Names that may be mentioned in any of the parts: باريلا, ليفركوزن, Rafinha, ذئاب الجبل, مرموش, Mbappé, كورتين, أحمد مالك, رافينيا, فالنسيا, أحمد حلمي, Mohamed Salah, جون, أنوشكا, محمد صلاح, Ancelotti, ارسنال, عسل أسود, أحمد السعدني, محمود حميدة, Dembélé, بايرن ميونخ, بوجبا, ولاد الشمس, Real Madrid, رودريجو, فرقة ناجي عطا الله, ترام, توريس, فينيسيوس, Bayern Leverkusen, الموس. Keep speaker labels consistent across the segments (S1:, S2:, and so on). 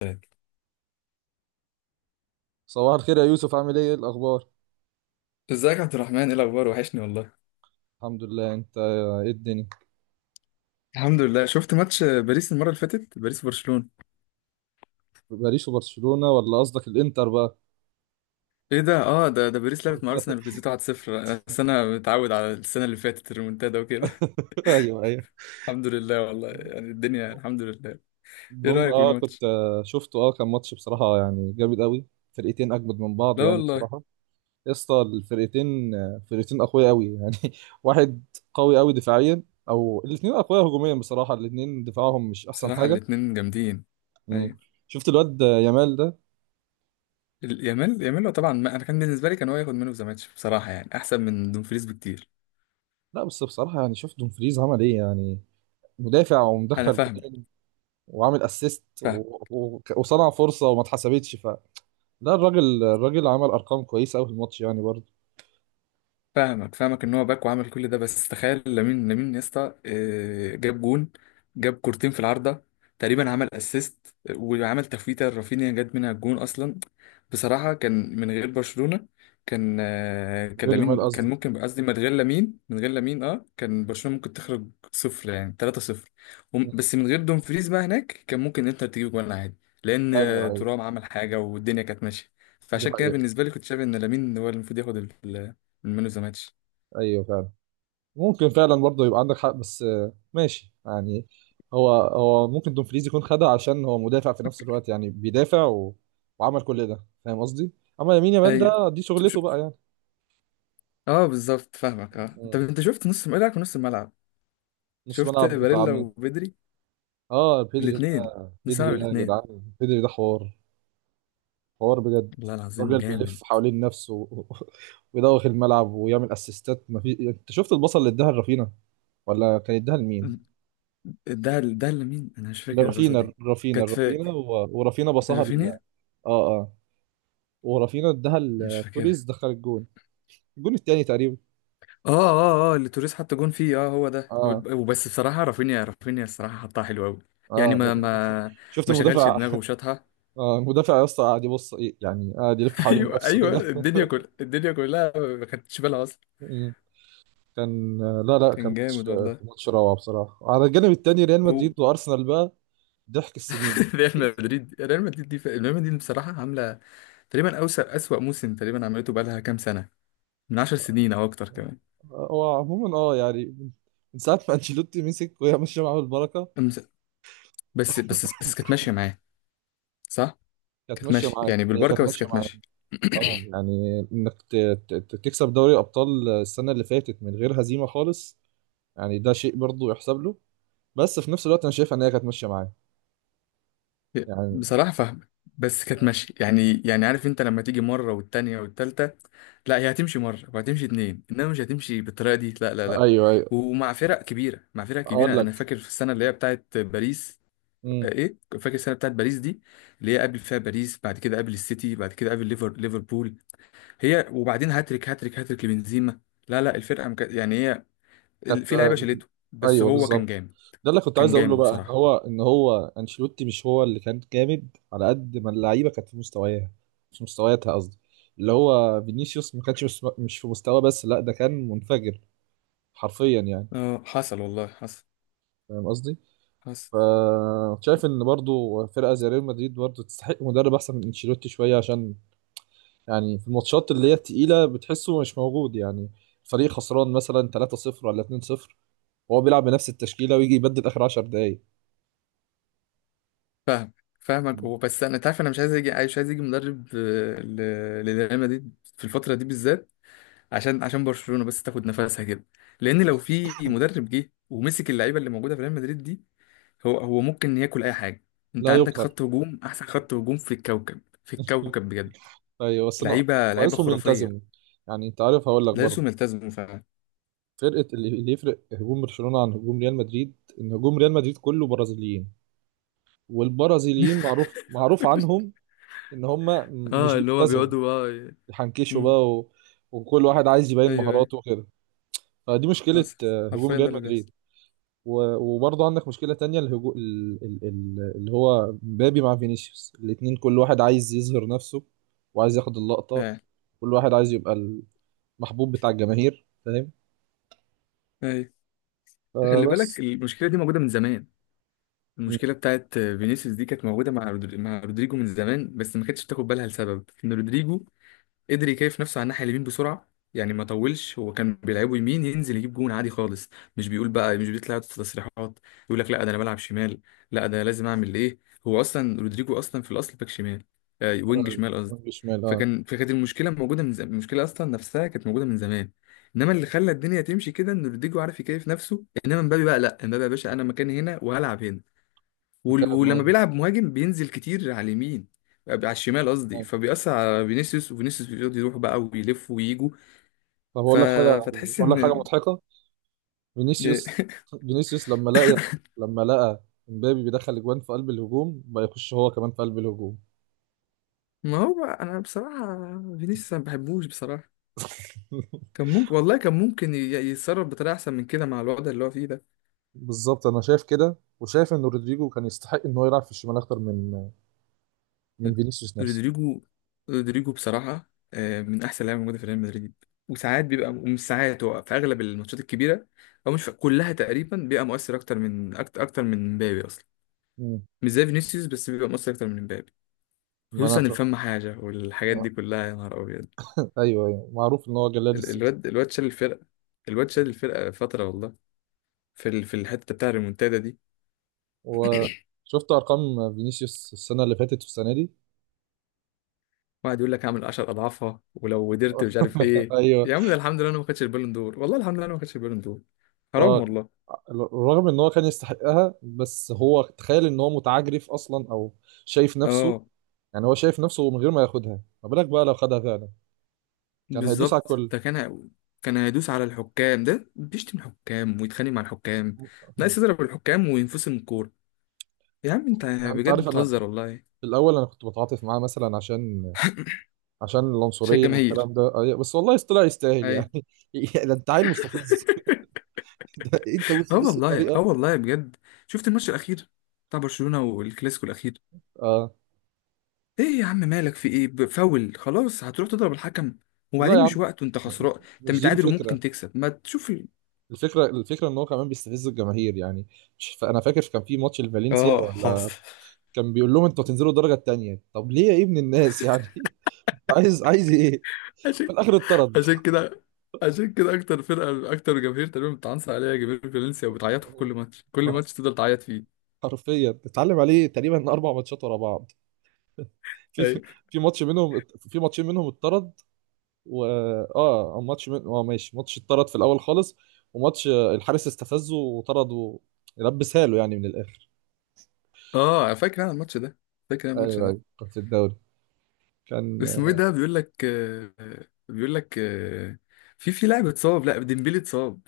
S1: تمام.
S2: صباح الخير يا يوسف، عامل ايه؟ إيه الاخبار؟
S1: ازيك يا عبد الرحمن؟ ايه الاخبار؟ وحشني والله.
S2: الحمد لله، انت ايه الدنيا؟
S1: الحمد لله. شفت ماتش باريس المرة اللي فاتت، باريس برشلونة؟
S2: باريس وبرشلونة، ولا قصدك الانتر بقى؟
S1: ايه ده؟ اه ده باريس لعبت مع ارسنال وكسبته 1-0. بس انا متعود على السنة اللي فاتت، الريمونتادا وكده.
S2: ايوه، ايوه.
S1: الحمد لله والله، يعني الدنيا الحمد لله. ايه
S2: المهم
S1: رأيك في
S2: كنت
S1: الماتش؟
S2: شفته كان ماتش بصراحة يعني جامد قوي. فرقتين اجمد من بعض،
S1: لا
S2: يعني
S1: والله.
S2: بصراحة. يا اسطى، الفرقتين آه، فرقتين اقوياء قوي يعني. واحد. قوي قوي دفاعيا، او الاثنين اقوياء هجوميا. بصراحة الاثنين دفاعهم مش احسن
S1: بصراحة
S2: حاجة.
S1: الاتنين جامدين.
S2: مم.
S1: ايوه.
S2: شفت الواد يامال ده؟
S1: يامال هو طبعا، ما انا كان بالنسبة لي كان هو ياخد منه في ماتش، بصراحة يعني احسن من دومفريز بكتير.
S2: لا بس بصراحة يعني، شفت دومفريز عمل ايه يعني؟ مدافع
S1: انا
S2: ومدخل،
S1: فاهمك.
S2: وعامل اسيست و...
S1: فاهم.
S2: و... وصنع فرصه، وما اتحسبتش لا، الراجل عمل ارقام كويسه قوي في الماتش يعني برضه.
S1: فاهمك فاهمك ان هو باك وعمل كل ده، بس تخيل لامين يا اسطى آه، جاب جون. جاب كورتين في العارضه، تقريبا عمل اسيست، وعمل تفويته رافينيا جت منها الجون اصلا. بصراحه كان من غير برشلونه، كان كان
S2: غير يامال
S1: لامين،
S2: قصدي.
S1: كان ممكن قصدي من غير لامين. اه كان برشلونه ممكن تخرج صفر، يعني 3 صفر.
S2: مم.
S1: بس من غير دومفريز بقى هناك كان ممكن انتر تجيب جون عادي. لان
S2: ايوه، ايوه.
S1: ترام عمل حاجه والدنيا كانت ماشيه،
S2: دي
S1: فعشان كده
S2: حقيقه.
S1: بالنسبه لي كنت شايف ان لامين هو اللي المفروض ياخد من مان اوف ذا ماتش.
S2: ايوه، فعلا. ممكن فعلا برضه يبقى عندك حق، بس ماشي يعني. هو ممكن دومفريز يكون خدها، عشان هو مدافع في نفس الوقت يعني بيدافع وعمل كل ده، فاهم قصدي. اما يمين يامال
S1: ايوه.
S2: ده دي
S1: ش-
S2: شغلته بقى يعني.
S1: اه بالظبط فاهمك. اه انت
S2: مم.
S1: انت شفت نص ملعب ونص الملعب.
S2: نص
S1: شفت
S2: ملعب بتاع
S1: باريلا
S2: مين؟
S1: وبدري،
S2: اه، بيدري ده.
S1: الاثنين، نص
S2: بيدري
S1: ملعب
S2: ده يا
S1: الاثنين.
S2: جدعان، بيدري ده حوار. حوار بجد.
S1: والله العظيم
S2: راجل
S1: جامد.
S2: بيلف حوالين نفسه ويدوخ الملعب ويعمل اسيستات. ما في، انت شفت البصل اللي اداها لرافينا، ولا كان اداها لمين؟
S1: ده اللي مين؟ انا مش فاكر الباصه
S2: لرافينا
S1: دي.
S2: رافينا
S1: كانت
S2: رافينا
S1: فاك،
S2: و... ورافينا بصها اه،
S1: رافينيا.
S2: اه. ورافينا اداها
S1: مش
S2: لتوريز،
S1: فاكرها.
S2: دخل الجون، الجون التاني تقريبا.
S1: اه اه اه، اللي توريس حط جون فيه، اه هو ده.
S2: اه،
S1: وبس بصراحه رافينيا. الصراحه حطها حلو قوي. يعني
S2: اه.
S1: ما
S2: شفت
S1: ما شغلش
S2: المدافع؟
S1: دماغه وشاطها.
S2: آه المدافع يا اسطى، قاعد يبص إيه، يعني قاعد يلف حوالين
S1: ايوه
S2: نفسه
S1: ايوه،
S2: كده.
S1: الدنيا كل الدنيا كلها ما خدتش بالها اصلا.
S2: مم. كان لا، لا،
S1: كان جامد والله.
S2: كان ماتش روعة بصراحة. على الجانب التاني ريال
S1: هو.
S2: مدريد وارسنال بقى، ضحك السنين.
S1: ريال مدريد. ريال مدريد دي ريال مدريد بصراحة عاملة تقريبا أوسع أسوأ موسم تقريبا عملته، بقالها كام سنة، من 10 سنين أو أكتر كمان.
S2: هو عموما يعني، من ساعة ما انشيلوتي مسك وهي ماشية معاه بالبركة.
S1: أمس- بس بس بس كانت ماشية معاه، صح؟
S2: كانت
S1: كانت
S2: ماشية
S1: ماشية
S2: معاه،
S1: يعني
S2: هي كانت
S1: بالبركة، بس
S2: ماشية
S1: كانت
S2: معاه.
S1: ماشية.
S2: اه يعني انك تكسب دوري ابطال السنة اللي فاتت من غير هزيمة خالص، يعني ده شيء برضه يحسب له. بس في نفس الوقت انا شايف ان هي كانت ماشية معاه، يعني.
S1: بصراحة فاهمة. بس كانت ماشية، يعني يعني عارف أنت، لما تيجي مرة والتانية والتالتة، لا هي هتمشي مرة وهتمشي اتنين، إنما مش هتمشي بالطريقة دي، لا لا لا.
S2: ايوه، ايوه.
S1: ومع فرق كبيرة.
S2: اقول لك.
S1: أنا فاكر في السنة اللي هي بتاعت باريس،
S2: امم
S1: ايه، فاكر السنه بتاعت باريس دي، اللي هي قبل فيها باريس بعد كده، قبل السيتي بعد كده، قبل ليفربول، هي وبعدين هاتريك هاتريك هاتريك لبنزيما. لا لا، الفرقه يعني هي
S2: كانت
S1: في لعيبه
S2: آه،
S1: شالته، بس
S2: ايوه،
S1: هو كان
S2: بالظبط.
S1: جامد.
S2: ده اللي كنت عايز
S1: كان
S2: اقوله
S1: جامد
S2: بقى، ان
S1: بصراحه.
S2: هو ان هو انشيلوتي مش هو اللي كان جامد على قد ما اللعيبه كانت في مستواها. مش مستوياتها قصدي. اللي هو فينيسيوس ما كانش مش في مستوى، بس لا ده كان منفجر حرفيا يعني.
S1: اه حصل والله، حصل
S2: فاهم قصدي؟
S1: حصل.
S2: ف شايف ان برضو فرقه زي ريال مدريد برضو تستحق مدرب احسن من انشيلوتي شويه، عشان يعني في الماتشات اللي هي التقيله بتحسه مش موجود يعني. فريق خسران مثلا 3-0 ولا 2-0، وهو بيلعب بنفس التشكيله ويجي يبدل اخر 10 دقائق.
S1: فاهم. فاهمك. هو بس انا تعرف، انا مش عايز يجي مدرب للريال مدريد في الفتره دي بالذات، عشان برشلونه بس تاخد نفسها كده. لان لو في مدرب جه ومسك اللعيبه اللي موجوده في ريال مدريد دي، هو ممكن ياكل اي حاجه. انت
S2: لا
S1: عندك
S2: يقهر.
S1: خط هجوم، احسن خط هجوم في الكوكب، في الكوكب بجد.
S2: ايوه بس انا،
S1: لعيبه، لعيبه
S2: ناقصهم يلتزموا.
S1: خرافيه.
S2: يعني انت عارف، هقول لك برضه.
S1: لازم يلتزموا فعلا.
S2: اللي يفرق هجوم برشلونه عن هجوم ريال مدريد، ان هجوم ريال مدريد كله برازيليين. والبرازيليين معروف معروف عنهم ان هم مش
S1: اه اللي هو
S2: بيلتزموا،
S1: بيقعدوا اه
S2: يحنكشوا
S1: امم،
S2: بقى و... وكل واحد عايز يبين
S1: ايوه ايوه،
S2: مهاراته وكده. فدي مشكله،
S1: حصل.
S2: هجوم
S1: حرفيا ده
S2: ريال
S1: اللي
S2: مدريد.
S1: بيحصل.
S2: و... وبرضه عندك مشكله تانية، الهجو... ال... ال... ال... اللي هو مبابي مع فينيسيوس، الاتنين كل واحد عايز يظهر نفسه وعايز ياخد اللقطه.
S1: فعلا.
S2: كل واحد عايز يبقى محبوب بتاع الجماهير، فاهم.
S1: ايوه. خلي بالك
S2: فبس.
S1: المشكله دي موجوده من زمان.
S2: مم.
S1: المشكله بتاعت فينيسيوس دي كانت موجوده مع مع رودريجو من زمان، بس ما كانتش بتاخد بالها لسبب ان رودريجو قدر يكيف نفسه على الناحية اليمين بسرعة، يعني ما طولش، هو كان بيلعبه يمين، ينزل يجيب جون عادي خالص. مش بيقول بقى، مش بيطلع يقعد في تصريحات، يقول لك لا ده انا بلعب شمال، لا ده لازم اعمل ايه. هو اصلا رودريجو اصلا في الاصل باك شمال، آه وينج شمال قصدي.
S2: وينج شمال، اه.
S1: فكانت المشكلة موجودة من زمان، المشكلة اصلا نفسها كانت موجودة من زمان. انما اللي خلى الدنيا تمشي كده ان رودريجو عارف يكيف نفسه، انما مبابي بقى لا، مبابي يا باشا انا مكاني هنا وهلعب هنا.
S2: فاهم
S1: ولما
S2: قصدك.
S1: بيلعب مهاجم بينزل كتير على اليمين، على الشمال قصدي،
S2: آه.
S1: فبيأثر على فينيسيوس، وفينيسيوس بيقعد يروح بقى ويلف ويجوا.
S2: طب
S1: ف...
S2: اقول لك حاجه،
S1: فتحس
S2: اقول لك حاجه
S1: ان.
S2: مضحكه. فينيسيوس فينيسيوس لما لقى امبابي بيدخل اجوان في قلب الهجوم، بقى يخش هو كمان في قلب الهجوم.
S1: ما هو بقى انا بصراحة، فينيسيوس أنا ما بحبوش بصراحة. كان ممكن والله كان ممكن يتصرف بطريقة احسن من كده مع الوضع اللي هو فيه ده.
S2: بالظبط، انا شايف كده وشايف ان رودريجو كان يستحق ان هو يلعب في الشمال اكتر من من فينيسيوس نفسه.
S1: رودريجو. بصراحة آه، من احسن لعيبة موجودة في ريال مدريد. وساعات بيبقى، ومش ساعات، هو في اغلب الماتشات الكبيرة او مش في كلها تقريبا بيبقى مؤثر اكتر من اكتر من مبابي اصلا.
S2: مم.
S1: مش زي فينيسيوس، بس بيبقى مؤثر اكتر من امبابي.
S2: ما
S1: خصوصا
S2: انا ف...
S1: الفم حاجه والحاجات دي
S2: آه.
S1: كلها، يا نهار ابيض.
S2: ايوه، ايوه، معروف ان هو جلاد السيتي.
S1: الواد شال الفرقه. الواد شال الفرقه فتره والله، في في الحته بتاع الريمونتادا دي.
S2: وشفت ارقام فينيسيوس السنه اللي فاتت والسنه دي.
S1: واحد يقول لك اعمل 10 اضعافها ولو قدرت مش عارف ايه.
S2: ايوه.
S1: يا عم ده الحمد لله انا ما خدتش البالون دور، والله الحمد لله انا ما خدتش البالون دور. حرام
S2: اه،
S1: والله.
S2: رغم ان هو كان يستحقها، بس هو تخيل ان هو متعجرف اصلا، او شايف نفسه.
S1: اه
S2: يعني هو شايف نفسه من غير ما ياخدها، ما بالك بقى لو خدها فعلا، كان هيدوس على
S1: بالظبط
S2: الكل.
S1: ده كان هيدوس على الحكام، ده بيشتم الحكام ويتخانق مع الحكام، ناقص يضرب الحكام وينفصل من الكوره. يا عم انت
S2: يعني انت
S1: بجد
S2: عارف، انا
S1: بتهزر والله.
S2: في الاول انا كنت بتعاطف معاه مثلا عشان، عشان
S1: شايف
S2: العنصريه
S1: الجماهير؟
S2: والكلام ده، بس والله طلع يستاهل يعني. ده انت عيل مستفز. ده انت
S1: اه
S2: مستفز
S1: والله، اه
S2: بطريقه.
S1: والله بجد. شفت الماتش الاخير، بتاع برشلونه، والكلاسيكو الاخير؟
S2: اه
S1: ايه يا عم، مالك في ايه؟ فاول خلاص هتروح تضرب الحكم،
S2: لا يا
S1: وبعدين مش
S2: عم،
S1: وقته، انت
S2: م- م-
S1: خسران، انت
S2: مش دي
S1: متعادل
S2: الفكره.
S1: وممكن تكسب، ما تشوف
S2: الفكره ان هو كمان بيستفز الجماهير يعني. مش انا فاكر كان في ماتش لفالنسيا
S1: اه
S2: ولا،
S1: حصل.
S2: كان بيقول لهم انتوا هتنزلوا الدرجه الثانيه. طب ليه يا ابن الناس يعني؟ انت عايز ايه؟ في
S1: عشان
S2: الاخر اتطرد.
S1: عشان كده عشان كده اكتر فرقه، اكتر جماهير تقريبا بتعنصر عليها، جماهير فالنسيا، وبتعيط في كل ماتش، كل ماتش تفضل تعيط فيه.
S2: حرفيا اتعلم عليه تقريبا 4 ماتشات ورا بعض. في
S1: ايوه.
S2: في ماتشين منهم اتطرد. و اه ماشي، ماتش اتطرد في الاول خالص. وماتش الحارس استفزه وطرده، لبسها له يعني من الاخر.
S1: اه فاكر انا الماتش ده. فاكر انا
S2: ايوه،
S1: الماتش ده
S2: ايوه، كان في الدوري. كان
S1: اسمه ايه
S2: آه،
S1: ده؟ بيقول لك بيقول لك آه، في لاعب اتصاب. لا ديمبلي اتصاب،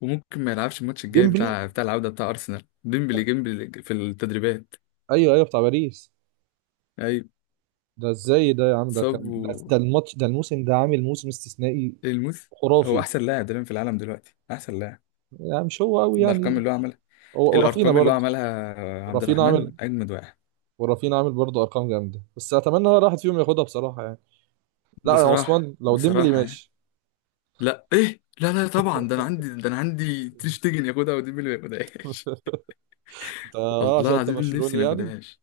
S1: وممكن ما يلعبش الماتش الجاي
S2: ديمبلي.
S1: بتاع بتاع العودة بتاع أرسنال. ديمبلي جيمبلي في التدريبات.
S2: ايوه، ايوه، بتاع باريس.
S1: أيوة.
S2: ده ازاي ده يا عم؟
S1: صاب
S2: ده ده الماتش، ده الموسم، ده عامل موسم استثنائي
S1: الموس هو
S2: خرافي.
S1: أحسن لاعب تقريبا في العالم دلوقتي، أحسن لاعب.
S2: يعني مش هو قوي
S1: الأرقام
S2: يعني؟
S1: اللي هو عملها.
S2: هو ورافينا
S1: الأرقام اللي هو
S2: برضه.
S1: عملها عبد
S2: رافينا
S1: الرحمن
S2: عامل
S1: أجمد واحد.
S2: ورافينا عامل برضه ارقام جامده، بس اتمنى ولا واحد فيهم ياخدها بصراحه يعني. لا يا
S1: بصراحة،
S2: عثمان، لو ديمبلي
S1: بصراحة يعني،
S2: ماشي.
S1: لا إيه لا لا طبعا، ده أنا عندي تشتجن ياخدها وديمبلي ما ياخدهاش.
S2: انت
S1: والله
S2: عشان انت
S1: العظيم نفسي
S2: برشلوني
S1: ما
S2: يعني؟
S1: ياخدهاش.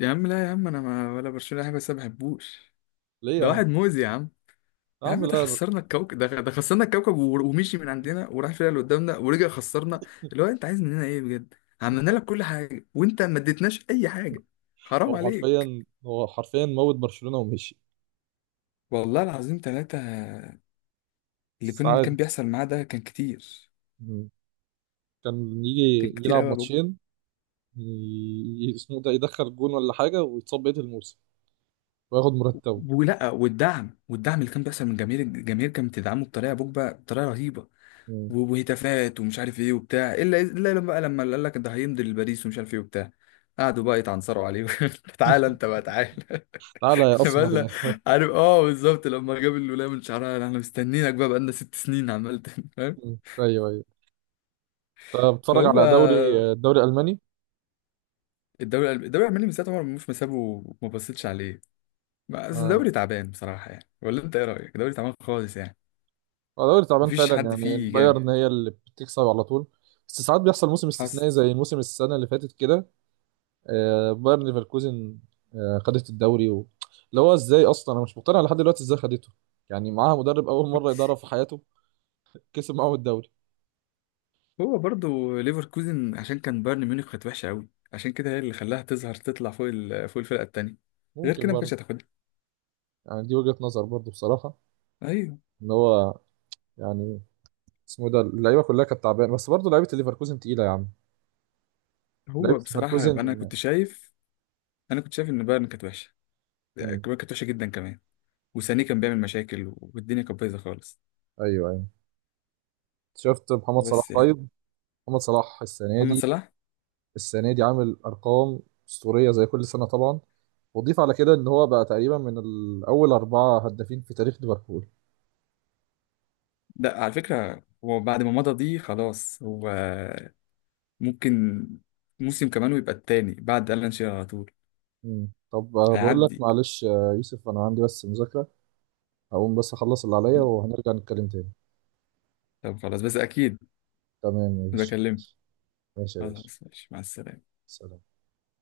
S1: يا عم لا يا عم، أنا ما ولا برشلونة حاجة، بس ما بحبوش.
S2: ليه يا
S1: ده
S2: عم؟
S1: واحد مؤذي يا عم.
S2: يا
S1: يا
S2: عم
S1: عم ده
S2: لا،
S1: خسرنا الكوكب، ده خسرنا الكوكب، ومشي من عندنا وراح فيها اللي قدامنا ورجع خسرنا. اللي هو انت عايز مننا ايه بجد؟ عملنا لك كل حاجه وانت ما اديتناش اي حاجه. حرام
S2: هو
S1: عليك.
S2: حرفيا هو حرفيا موت برشلونه ومشي.
S1: والله العظيم ثلاثة، اللي
S2: بس
S1: كان
S2: عادي.
S1: بيحصل معاه ده كان كتير
S2: مم. كان يجي
S1: كان كتير
S2: يلعب
S1: قوي يا بوجبا.
S2: ماتشين، اسمه ده، يدخل جون ولا حاجه ويتصاب بقيه الموسم وياخد مرتبه.
S1: ولا، والدعم اللي كان بيحصل من جماهير، الجماهير كانت بتدعمه بطريقه يا بوجبا، بطريقه رهيبه. وهتافات ومش عارف ايه وبتاع، الا الا لما بقى، لما قال لك ده هيمضي لباريس ومش عارف ايه وبتاع، قعدوا بقى يتعنصروا عليه. تعالى انت بقى، تعالى.
S2: تعالى يا اسمر
S1: بقالنا،
S2: يا
S1: عارف، اه بالظبط، لما جاب الولايه من شعرها احنا مستنيينك بقى، بقالنا 6 سنين عمال فاهم.
S2: ايوه، ايوه. طب بتتفرج
S1: فهو،
S2: على دوري، الدوري الالماني؟
S1: الدوري الالماني من ساعه عمر مرموش ما سابه وما بصيتش عليه. بس
S2: اه،
S1: الدوري تعبان بصراحه يعني، ولا انت ايه رايك؟ الدوري تعبان خالص يعني،
S2: هو دوري تعبان
S1: مفيش
S2: فعلا،
S1: حد
S2: يعني
S1: فيه جامد.
S2: البايرن هي اللي بتكسب على طول. بس ساعات بيحصل موسم
S1: حصل.
S2: استثنائي زي موسم السنه اللي فاتت كده. ليفركوزن، خدت الدوري اللي هو ازاي اصلا، انا مش مقتنع لحد دلوقتي ازاي خدته. يعني معاها مدرب اول مره يدرب في حياته، كسب معاهم الدوري.
S1: هو برضو ليفركوزن عشان كان بايرن ميونخ كانت وحشه قوي، عشان كده هي اللي خلاها تظهر، تطلع فوق فوق الفرقه التانيه، غير
S2: ممكن
S1: كده ما
S2: برضه،
S1: كانتش هتاخدها.
S2: يعني دي وجهه نظر برضه بصراحه.
S1: ايوه.
S2: ان هو، يعني، اسمه ده، اللعيبه كلها كانت تعبانه، بس برضه لعيبه ليفركوزن تقيله يا عم. لعيبه
S1: هو بصراحه، انا
S2: ليفركوزن.
S1: كنت شايف، ان بايرن كانت وحشه، يعني
S2: مم.
S1: كانت وحشه جدا كمان. وسانيه كان بيعمل مشاكل والدنيا كانت بايظه خالص.
S2: ايوه، ايوه. شفت محمد صلاح؟
S1: بس يعني.
S2: طيب، محمد صلاح السنه
S1: محمد
S2: دي،
S1: صلاح.
S2: السنه دي عامل ارقام اسطوريه زي كل سنه طبعا. وضيف على كده، ان هو بقى تقريبا من الاول 4 هدافين في تاريخ ليفربول.
S1: ده على فكره هو بعد ما مضى دي خلاص، هو ممكن موسم كمان ويبقى التاني بعد ألان شيرر على طول.
S2: مم. طب بقول لك،
S1: هيعدي.
S2: معلش يوسف، انا عندي بس مذاكره. هقوم بس اخلص اللي عليا، وهنرجع نتكلم تاني.
S1: طب خلاص، بس اكيد
S2: تمام يا باشا،
S1: بكلمك.
S2: ماشي. ماشي يا باشا.
S1: خلاص، ماشي، مع السلامه.
S2: سلام.